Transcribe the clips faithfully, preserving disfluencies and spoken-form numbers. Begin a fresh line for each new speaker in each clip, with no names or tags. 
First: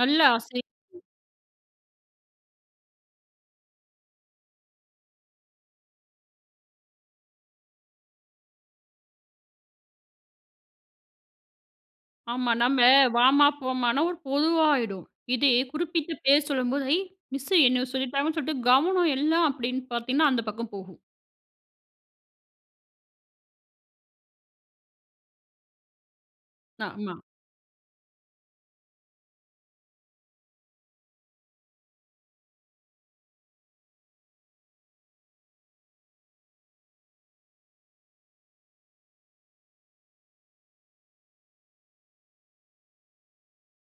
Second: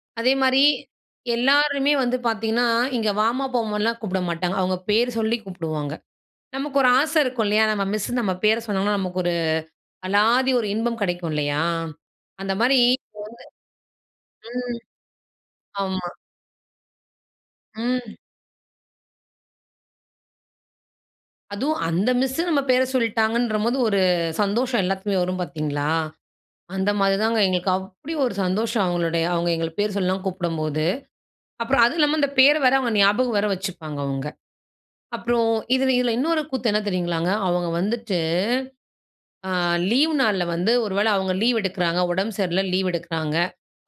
நல்ல
அதே மாரி,
ஆசை.
எல்லாருமே வந்து பாத்தீங்கன்னா, இங்கே வாமா, போமான்னுலாம் கூப்பிட மாட்டாங்க. அவங்க பேரு சொல்லி கூப்புடுவாங்க. நமக்கு ஒரு ஆசை இருக்கும் இல்லையா? நம்ம மிஸ் நம்ம பேர சொன்னோம்னா நமக்கு ஒரு அலாதி ஒரு இன்பம் கிடைக்கும், இல்லையா?
ஆமா,
அந்த மாரி
நம்ம வாம்மா, போமானா ஒரு
[unintelligible] ம்,
பொதுவாயிடும். இதே
ஆமா.
குறிப்பிட்ட பேர் சொல்லும்போது, ஐ! மிஸ்சு என்னைய
ம்.
சொல்லிட்டாங்கன்னு சொல்லிட்டு கவனம் எல்லாம் அப்படின்னு பார்த்தீங்கன்னா, அந்த பக்கம் போகும்.
அதுவும் அந்த மிஸ்ஸு நம்ம பேர சொல்லிட்டாங்கன்றம் போது ஒரு சந்தோஷம் எல்லாத்துக்குமே வரும் பார்த்தீங்களா? அந்த மாதிரி
ஆமா.
தாங்க எங்களுக்கு. அப்படி ஒரு சந்தோஷம்! அவங்களுடைய அவங்க எங்கள பேர் சொல்லலாம் கூப்பிடும்போது. அப்புறம், அதுவும் இல்லாம அந்த பேரை வேற அவங்க ஞாபகம் வேற வச்சுப்பாங்க அவங்க. அப்புறம் இதில இதில இன்னொரு கூத்து என்ன தெரியுங்களாங்க, அவங்க வந்துட்டு, ஆ லீவ் நாள்ல வந்து ஒருவேளை அவங்க லீவ் எடுக்கிறாங்க, உடம்பு சரியில்ல லீவ் எடுக்கிறாங்க.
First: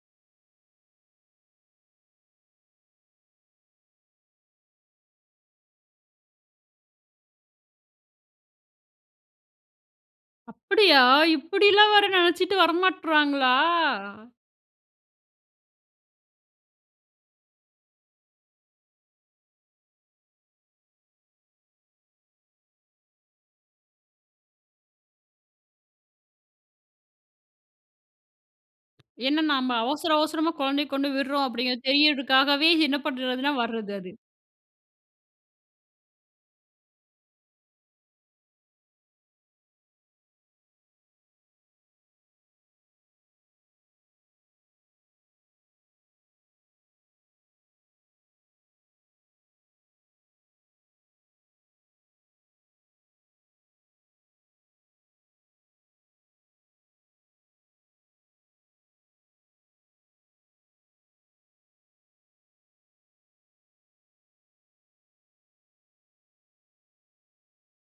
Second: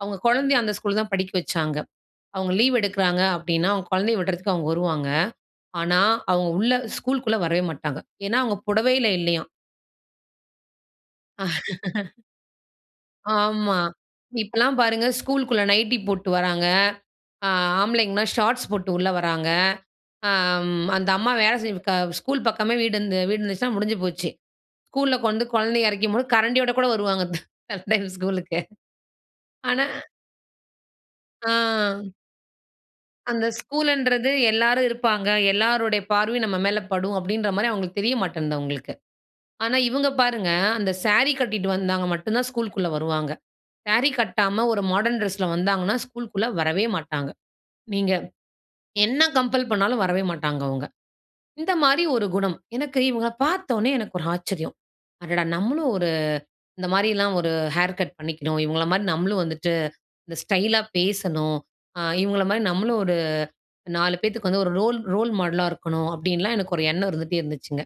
அவங்க குழந்தையை அந்த ஸ்கூல் தான் படிக்க வைச்சாங்க. அவங்க லீவ் எடுக்கிறாங்க அப்படின்னா, அவங்க குழந்தையை விடுறதுக்கு அவங்க வருவாங்க. ஆனா, அவங்க உள்ள ஸ்கூல்க்குள்ளே வரவே மாட்டாங்க. ஏன்னா, அவங்க புடவையில இல்லையாம்.
அப்படியா! இப்படியெல்லாம் வேற நினைச்சுட்டு வர மாட்டறாங்களா?
ஆமா, இப்போலாம் பாருங்க. ஸ்கூலுக்குள்ள நைட்டி போட்டு வர்றாங்க, ஆ, ஆம்பளைங்கலாம் ஷார்ட்ஸ் போட்டு உள்ள வர்றாங்க. ஆ ம் அந்த அம்மா வேலை செஞ்சுகா ஸ்கூல் பக்கமே வீடு இருந்தது வீடு இருந்துச்சுன்னா, முடிஞ்சு போச்சு. ஸ்கூலில கொண்டு குழந்தை இறக்கும்போது கரண்டியோட கூட வருவாங்க, சில டைம் ஸ்கூலுக்கு.
என்ன நம்ம
ஆனா
அவசர, அவசரமா குழந்தையை கொண்டு விடுறோம்,
ஆ.
அப்படிங்கிறது தெரியதுக்காகவே, என்ன
அந்த
பண்ணுறதுனா, வர்றது அது.
ஸ்கூலுன்றது எல்லோரும் இருப்பாங்க. எல்லோருடைய பார்வையும் நம்ம மேல படும், அப்படின்ற மாரி அவங்களுக்கு தெரிய மாட்டேன்து அவங்களுக்கு ஆனா, இவங்க பாருங்க. அந்த சாரி கட்டிட்டு வந்தாங்க மட்டும் தான் ஸ்கூல்குள்ள வருவாங்க. சாரி கட்டாம ஒரு மாடர்ன் டிரெஸ்ல வந்தாங்கனா ஸ்கூல்க்குள்ள வரவே மாட்டாங்க. நீங்க என்ன கம்பெல் பண்ணாலும் வரவே மாட்டாங்க அவங்க. இந்த மாரி ஒரு குணம். எனக்கு இவங்கள பார்த்தோனே, எனக்கு ஒரு ஆச்சரியம். அடடா! நம்மளும் ஒரு இந்த மாரி எல்லாம் ஒரு ஹேர் கட் பண்ணிக்கணும். இவங்கள மாதிரி நம்மளும் வந்துட்டு இந்த ஸ்டைலா பேசணும். ஆ, இவங்கள மாரி நம்மளும் ஒரு நாலு பேத்துக்கு வந்து ஒரு ரோல் ரோல் மாடலா இருக்கணும்! அப்படின்னுலாம் எனக்கு ஒரு எண்ணம் இருந்துட்டே இருந்துச்சுங்க.